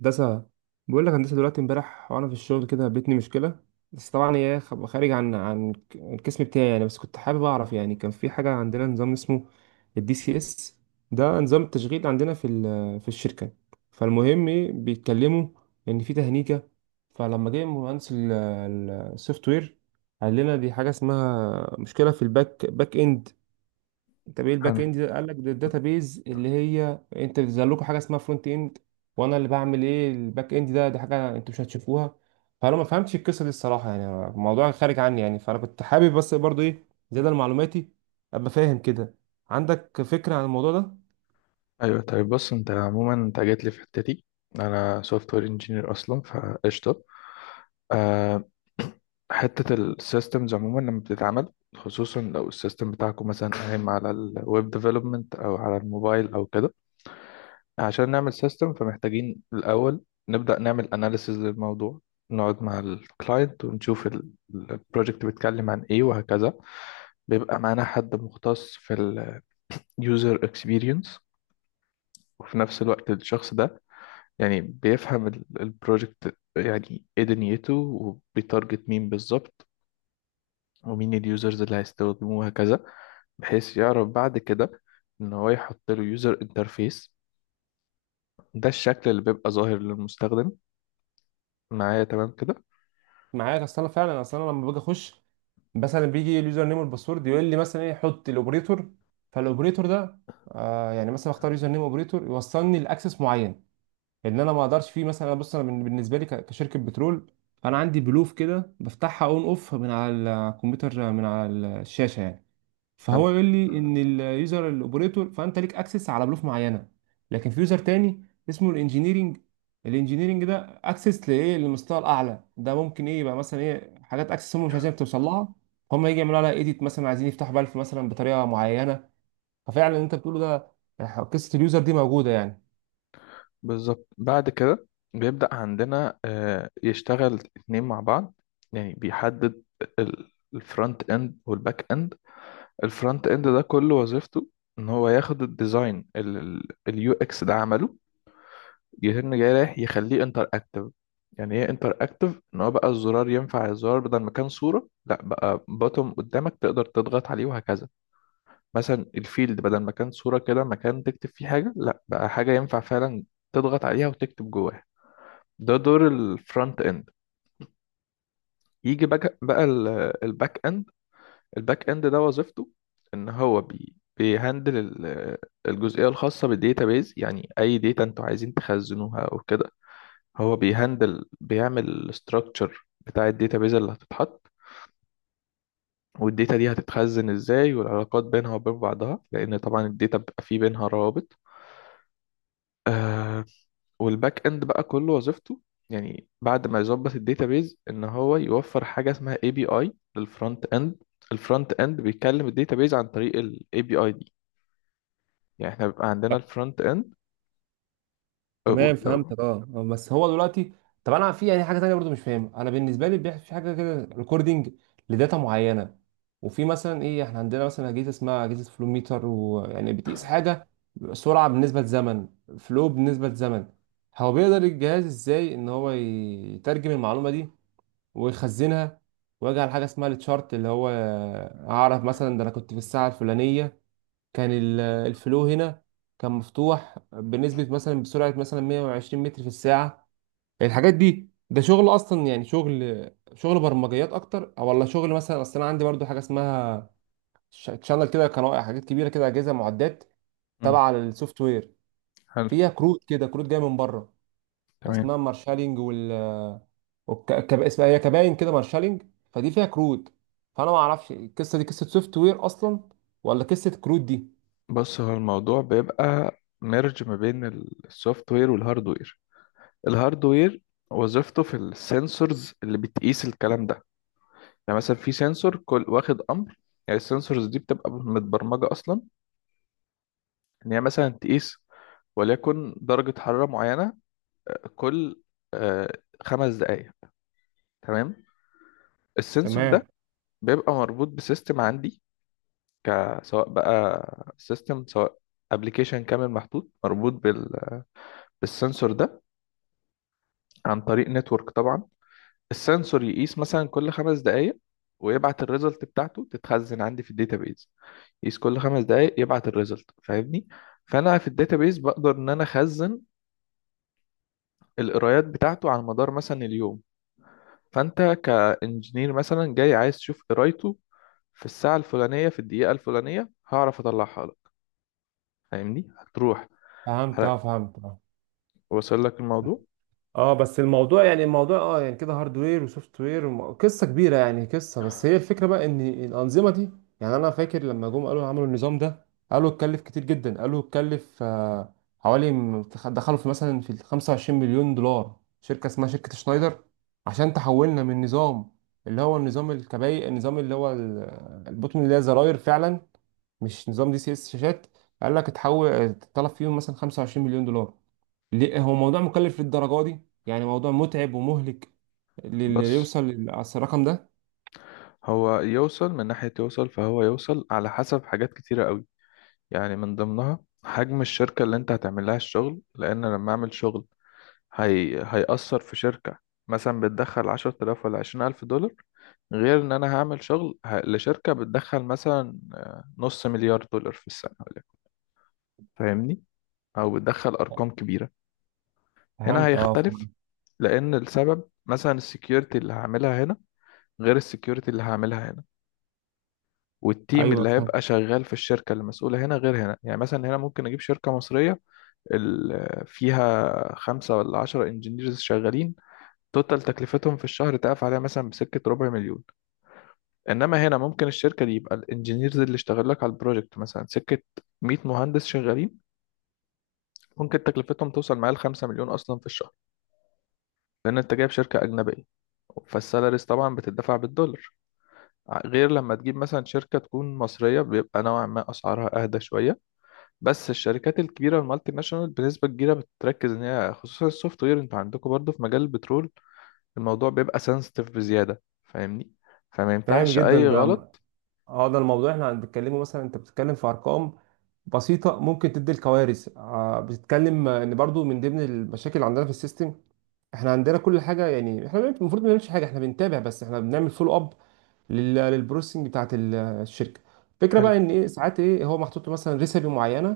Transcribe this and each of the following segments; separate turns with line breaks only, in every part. هندسة. بقول لك هندسة دلوقتي امبارح وانا في الشغل كده قابلتني مشكلة، بس طبعا هي خارج عن القسم بتاعي يعني. بس كنت حابب اعرف يعني، كان في حاجة عندنا نظام اسمه الدي سي اس. ده نظام التشغيل عندنا في الشركة. فالمهم بيتكلموا ان في تهنيجة. فلما جه مهندس السوفت وير قال لنا دي حاجة اسمها مشكلة في الباك اند. طب ايه الباك
حلو.
اند ده؟ قال لك ده الداتابيز اللي هي انت بتظهر لكم حاجه اسمها فرونت اند. وانا اللي بعمل ايه الباك اند ده دي حاجه انتوا مش هتشوفوها. فانا ما فهمتش القصه دي الصراحه، يعني الموضوع خارج عني يعني. فانا كنت حابب بس برضو ايه، زياده معلوماتي، ابقى فاهم كده عندك فكره عن الموضوع ده.
ايوه، طيب بص، انت عموما انت جيت لي في حتتي. انا سوفت وير انجينير اصلا فقشطه. أه حته السيستمز عموما لما بتتعمل، خصوصا لو السيستم بتاعكم مثلا قايم على الويب ديفلوبمنت او على الموبايل او كده، عشان نعمل سيستم فمحتاجين الاول نبدا نعمل اناليسيز للموضوع. نقعد مع الكلاينت ونشوف البروجكت بيتكلم عن ايه وهكذا. بيبقى معانا حد مختص في اليوزر اكسبيرينس، وفي نفس الوقت الشخص ده يعني بيفهم البروجكت يعني ايه دنيته، وبيتارجت مين بالظبط، ومين اليوزرز اللي هيستخدموه وهكذا، بحيث يعرف بعد كده ان هو يحط له يوزر انترفيس. ده الشكل اللي بيبقى ظاهر للمستخدم. معايا تمام كده؟
معاك. اصل انا فعلا اصل انا لما باجي اخش مثلا بيجي اليوزر نيم والباسورد يقول لي مثلا ايه، حط الاوبريتور. فالاوبريتور ده يعني مثلا اختار يوزر نيم اوبريتور يوصلني لاكسس معين، ان انا ما اقدرش فيه. مثلا بص انا بالنسبه لي كشركه بترول، انا عندي بلوف كده بفتحها اون اوف من على الكمبيوتر، من على الشاشه يعني.
حلو.
فهو يقول لي ان اليوزر الاوبريتور فانت ليك اكسس على بلوف معينه. لكن في يوزر تاني اسمه الانجينيرنج. الانجينيرنج ده اكسس لايه، للمستوى الاعلى ده، ممكن ايه يبقى مثلا ايه حاجات اكسس هم مش عايزين توصل لها، هم يجي يعملوا لها ايديت مثلا، عايزين يفتحوا بالف مثلا بطريقه معينه. ففعلا اللي انت بتقوله ده، قصه اليوزر دي موجوده يعني.
بالظبط. بعد كده بيبدأ عندنا يشتغل اتنين مع بعض. يعني بيحدد الفرونت اند والباك اند. الفرونت اند ده كل وظيفته ان هو ياخد الديزاين، اليو اكس ده عمله، يتم جاي رايح يخليه انتر اكتف. يعني ايه انتر اكتف؟ ان هو بقى الزرار ينفع الزرار، بدل ما كان صورة لا بقى بوتوم قدامك تقدر تضغط عليه وهكذا. مثلا الفيلد، بدل ما كان صورة كده مكان تكتب فيه حاجة، لا بقى حاجة ينفع فعلا تضغط عليها وتكتب جواها. ده دور الفرونت اند. يجي بقى الباك اند. الباك اند ده وظيفته ان هو بيهندل الجزئية الخاصة بالديتابيز، يعني اي ديتا انتوا عايزين تخزنوها او كده هو بيهندل، بيعمل الاستراكشر بتاع الداتابيز اللي هتتحط، والداتا دي هتتخزن ازاي، والعلاقات بينها وبين بعضها، لان طبعا الداتا بيبقى فيه بينها روابط. آه. والباك اند بقى كله وظيفته، يعني بعد ما يظبط الداتابيز، ان هو يوفر حاجه اسمها اي بي اي للفرونت اند. الفرونت اند بيكلم الداتابيز عن طريق الاي بي اي دي. يعني احنا بيبقى عندنا الفرونت اند
تمام
لو
فهمتك. اه بس هو دلوقتي طب انا في يعني حاجه تانية برضو مش فاهمها. انا بالنسبه لي بيحصل في حاجه كده ريكوردنج لداتا معينه. وفي مثلا ايه، احنا عندنا مثلا اجهزه اسمها اجهزه فلو ميتر ويعني بتقيس حاجه، سرعه بالنسبه لزمن، فلو بالنسبه لزمن. هو بيقدر الجهاز ازاي ان هو يترجم المعلومه دي ويخزنها، ويجعل حاجه اسمها التشارت اللي هو اعرف مثلا ده انا كنت في الساعه الفلانيه كان الفلو هنا كان مفتوح بنسبة مثلا بسرعة مثلا 120 متر في الساعة. الحاجات دي ده شغل أصلا يعني شغل برمجيات أكتر أو ولا شغل مثلا؟ أصل أنا عندي برضو حاجة اسمها تشانل كده، قناة، حاجات كبيرة كده، أجهزة معدات
مم،
تبع للسوفت وير
حلو،
فيها كروت كده، كروت جاية من بره
تمام.
اسمها مارشالينج، اسمها هي كباين كده، مارشالينج. فدي فيها كروت. فأنا ما أعرفش القصة دي قصة سوفت وير أصلا ولا قصة كروت دي.
بص، هو الموضوع بيبقى ميرج ما بين السوفت وير والهارد وير. الهاردوير وظيفته في السنسورز اللي بتقيس الكلام ده. يعني مثلا في سنسور كل واخد امر. يعني السنسورز دي بتبقى متبرمجه اصلا ان هي مثلا تقيس، وليكن درجه حراره معينه، كل آه، 5 دقائق. تمام. السنسور ده
تمام
بيبقى مربوط بسيستم عندي، سواء بقى سيستم، سواء ابلكيشن كامل محطوط مربوط بالسنسور ده عن طريق نتورك طبعا. السنسور يقيس مثلا كل 5 دقايق، ويبعت الريزلت بتاعته تتخزن عندي في الداتابيز. يقيس كل 5 دقايق، يبعت الريزلت، فاهمني؟ فانا في الداتابيز بقدر ان انا اخزن القرايات بتاعته على مدار مثلا اليوم. فانت كانجينير مثلا جاي عايز تشوف قرايته في الساعه الفلانيه في الدقيقه الفلانيه هعرف اطلعها لك. فاهمني؟ هتروح،
فهمت اه فهمت آه.
وصل لك الموضوع؟
اه بس الموضوع يعني الموضوع اه يعني كده هاردوير وسوفت وير قصه كبيره يعني قصه. بس هي الفكره بقى ان الانظمه دي، يعني انا فاكر لما جم قالوا عملوا النظام ده قالوا اتكلف كتير جدا، قالوا اتكلف حوالي دخلوا في مثلا في ال 25 مليون دولار. شركه اسمها شركه شنايدر عشان تحولنا من نظام اللي هو النظام الكبائي، النظام اللي هو البوتون اللي هي زراير فعلا، مش نظام دي سي اس شاشات. قال لك اتحول اتطلب فيهم مثلا 25 مليون دولار. ليه هو موضوع مكلف للدرجة دي؟ يعني موضوع متعب ومهلك للي
بس
يوصل أصل الرقم ده.
هو يوصل، من ناحيه يوصل، فهو يوصل على حسب حاجات كتيره قوي، يعني من ضمنها حجم الشركة اللي انت هتعمل لها الشغل، لأن لما أعمل شغل هيأثر في شركة مثلا بتدخل 10,000 ولا 20,000 دولار، غير إن أنا هعمل شغل لشركة بتدخل مثلا نص مليار دولار في السنة ولكن فاهمني؟ أو بتدخل أرقام كبيرة. هنا
فهمت اه فهمت.
هيختلف، لأن السبب مثلا السكيورتي اللي هعملها هنا غير السكيورتي اللي هعملها هنا، والتيم
ايوه
اللي
فهمت.
هيبقى شغال في الشركة المسؤولة هنا غير هنا. يعني مثلا هنا ممكن أجيب شركة مصرية فيها 5 ولا 10 انجينيرز شغالين، توتال تكلفتهم في الشهر تقف عليها مثلا بسكة ربع مليون. انما هنا ممكن الشركة دي يبقى الانجينيرز اللي اشتغل لك على البروجكت مثلا سكة 100 مهندس شغالين، ممكن تكلفتهم توصل معايا ل 5 مليون اصلا في الشهر، لان انت جايب شركة اجنبية، فالسالاريز طبعا بتدفع بالدولار. غير لما تجيب مثلا شركة تكون مصرية بيبقى نوعا ما أسعارها أهدى شوية. بس الشركات الكبيرة المالتي ناشونال بنسبة كبيرة بتركز إن هي، خصوصا السوفت وير، أنتوا عندكم برضو في مجال البترول الموضوع بيبقى سنسيتيف بزيادة، فاهمني؟ فما
فاهم
ينفعش
جدا
أي
ده.
غلط.
اه ده الموضوع احنا بنتكلمه. مثلا انت بتتكلم في ارقام بسيطه ممكن تدي الكوارث. آه بتتكلم ان برضو من ضمن المشاكل اللي عندنا في السيستم، احنا عندنا كل حاجه. يعني احنا المفروض ما بنعملش حاجه، احنا بنتابع بس، احنا بنعمل فولو اب للبروسيسنج بتاعت الشركه. الفكره
حلو.
بقى ان ايه، ساعات ايه هو محطوط له مثلا ريسبي معينه،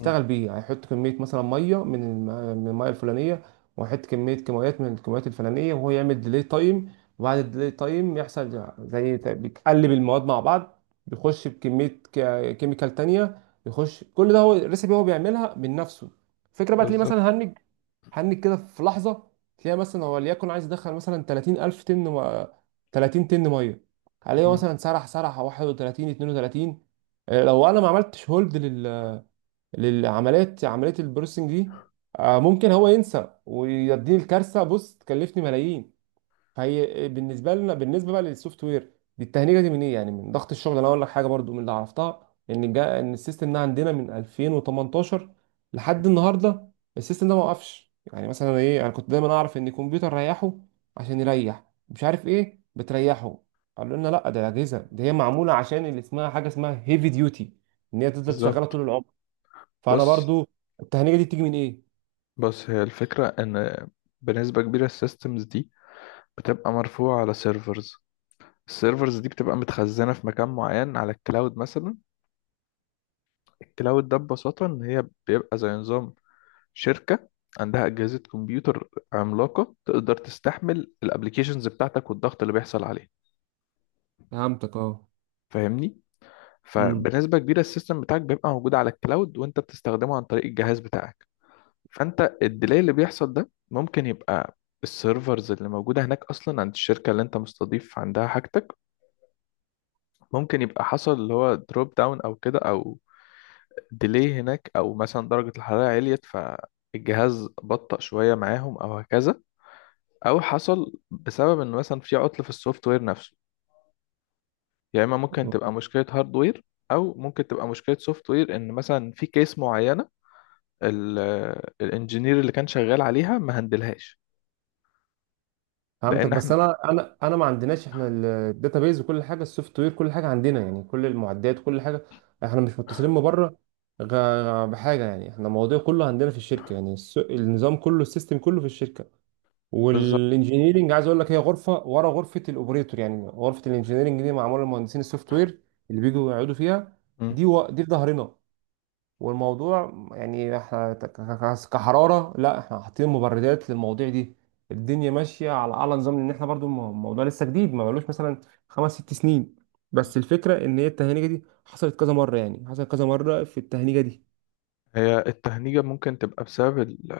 مم.
بيه، هيحط كميه مثلا ميه من من الميه الفلانيه وهيحط كميه كيماويات من الكيماويات الفلانيه وهو يعمل ديلي تايم، وبعد الديلي تايم يحصل زي بيتقلب المواد مع بعض، بيخش بكميه كيميكال تانية، بيخش. كل ده هو الريسبي، هو بيعملها من نفسه. الفكره بقى تلاقيه
بالظبط.
مثلا هنج، هنك كده في لحظه. تلاقي مثلا هو ليكن عايز يدخل مثلا 30,000 طن 30 طن ميه، عليه
مم.
مثلا سرح سرح 31 32. لو انا ما عملتش هولد لل للعمليات، عمليه البروسينج دي ممكن هو ينسى ويديني الكارثه. بص تكلفني ملايين، هي بالنسبه لنا بالنسبه بقى للسوفت وير دي التهنيجه. دي من ايه؟ يعني من ضغط الشغل. انا اقول لك حاجه برضو من اللي عرفتها ان جا، ان السيستم ده عندنا من 2018 لحد
مم.
النهارده. السيستم ده ما وقفش. يعني مثلا ايه، انا كنت دايما اعرف ان الكمبيوتر ريحه، عشان يريح مش عارف ايه بتريحه. قالوا لنا لا، ده اجهزه دي هي معموله عشان اللي اسمها حاجه اسمها هيفي ديوتي، ان هي تفضل شغاله طول
بالظبط.
العمر. فانا
بص
برضو التهنيجه دي بتيجي من ايه؟
بص هي الفكرة إن بنسبة كبيرة السيستمز دي بتبقى مرفوعة على سيرفرز. السيرفرز دي بتبقى متخزنة في مكان معين على الكلاود مثلا. الكلاود ده ببساطة إن هي بيبقى زي نظام شركة عندها أجهزة كمبيوتر عملاقة تقدر تستحمل الابليكيشنز بتاعتك والضغط اللي بيحصل عليه.
فهمتك اه.
فاهمني؟
امم
فبنسبة كبيرة السيستم بتاعك بيبقى موجود على الكلاود وانت بتستخدمه عن طريق الجهاز بتاعك. فانت الديلي اللي بيحصل ده ممكن يبقى السيرفرز اللي موجودة هناك أصلا عند الشركة اللي انت مستضيف عندها حاجتك، ممكن يبقى حصل اللي هو دروب داون أو كده، أو ديلي هناك، أو مثلا درجة الحرارة عليت فالجهاز بطأ شوية معاهم أو هكذا. أو حصل بسبب إن مثلا في عطل في السوفت وير نفسه. يا إما ممكن تبقى مشكلة هاردوير، أو ممكن تبقى مشكلة سوفت وير إن مثلا في كيس معينة ال- الانجينير اللي كان شغال عليها ما هندلهاش.
فهمتك
لان
بس
احنا
انا انا ما عندناش احنا الداتابيز وكل حاجه، السوفت وير كل حاجه عندنا، يعني كل المعدات كل حاجه احنا مش متصلين من بره غ- بحاجه. يعني احنا الموضوع كله عندنا في الشركه، يعني النظام كله السيستم كله في الشركه.
بالظبط.
والانجينيرنج عايز اقول لك هي غرفه ورا غرفه الاوبريتور. يعني غرفه الانجينيرنج دي معموله لمهندسين السوفت وير اللي بيجوا يقعدوا فيها.
مم.
دي و... دي في ظهرنا. والموضوع يعني احنا كحرارة لا، احنا حاطين مبردات للمواضيع دي. الدنيا ماشية على أعلى نظام، لأن احنا برضو الموضوع لسه جديد ما بقالوش مثلا 5 6 سنين.
مم.
بس الفكرة إن هي التهنيجة دي حصلت كذا مرة، يعني حصلت كذا مرة في التهنيجة دي.
هي التهنيجة ممكن تبقى بسبب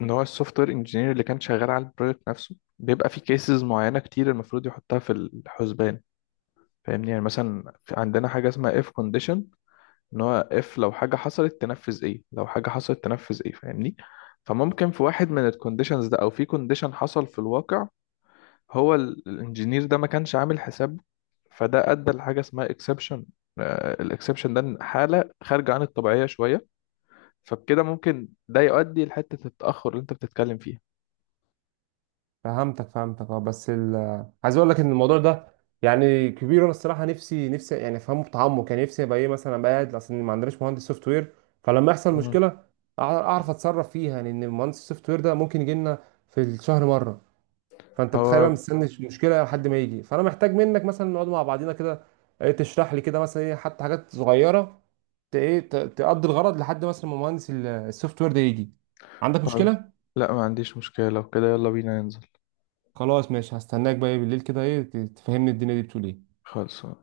ان هو السوفت وير انجينير اللي كان شغال على البروجكت نفسه بيبقى في كيسز معينة كتير المفروض يحطها في الحسبان. فاهمني؟ يعني مثلا عندنا حاجة اسمها اف كونديشن، ان هو اف لو حاجة حصلت تنفذ ايه، لو حاجة حصلت تنفذ ايه، فاهمني؟ فممكن في واحد من الكونديشنز ده، او في كونديشن حصل في الواقع هو الانجينير ده ما كانش عامل حساب، فده ادى لحاجه اسمها اكسبشن. الاكسبشن ده إن حاله خارجه عن الطبيعيه شويه. فبكده ممكن ده يؤدي لحته التاخر اللي انت بتتكلم فيها.
فهمتك اه بس ال عايز اقول لك ان الموضوع ده يعني كبير. انا الصراحه نفسي يعني افهمه بتعمق، يعني نفسي ابقى ايه مثلا ابقى قاعد. اصل ما عندناش مهندس سوفت وير، فلما يحصل
مم.
مشكله اعرف اتصرف فيها. يعني ان المهندس السوفت وير ده ممكن يجي لنا في الشهر مره، فانت بتخيل بقى
هو
مستني مشكله لحد ما يجي. فانا محتاج منك مثلا نقعد مع بعضينا كده تشرح لي كده مثلا ايه حتى حاجات صغيره تقضي الغرض لحد مثلا ما مهندس السوفت وير ده يجي. عندك
خلاص.
مشكله؟
لا ما عنديش مشكله، لو كده يلا بينا ننزل.
خلاص ماشي، هستناك بقى بالليل كده ايه تفهمني الدنيا دي بتقول ايه.
خلاص.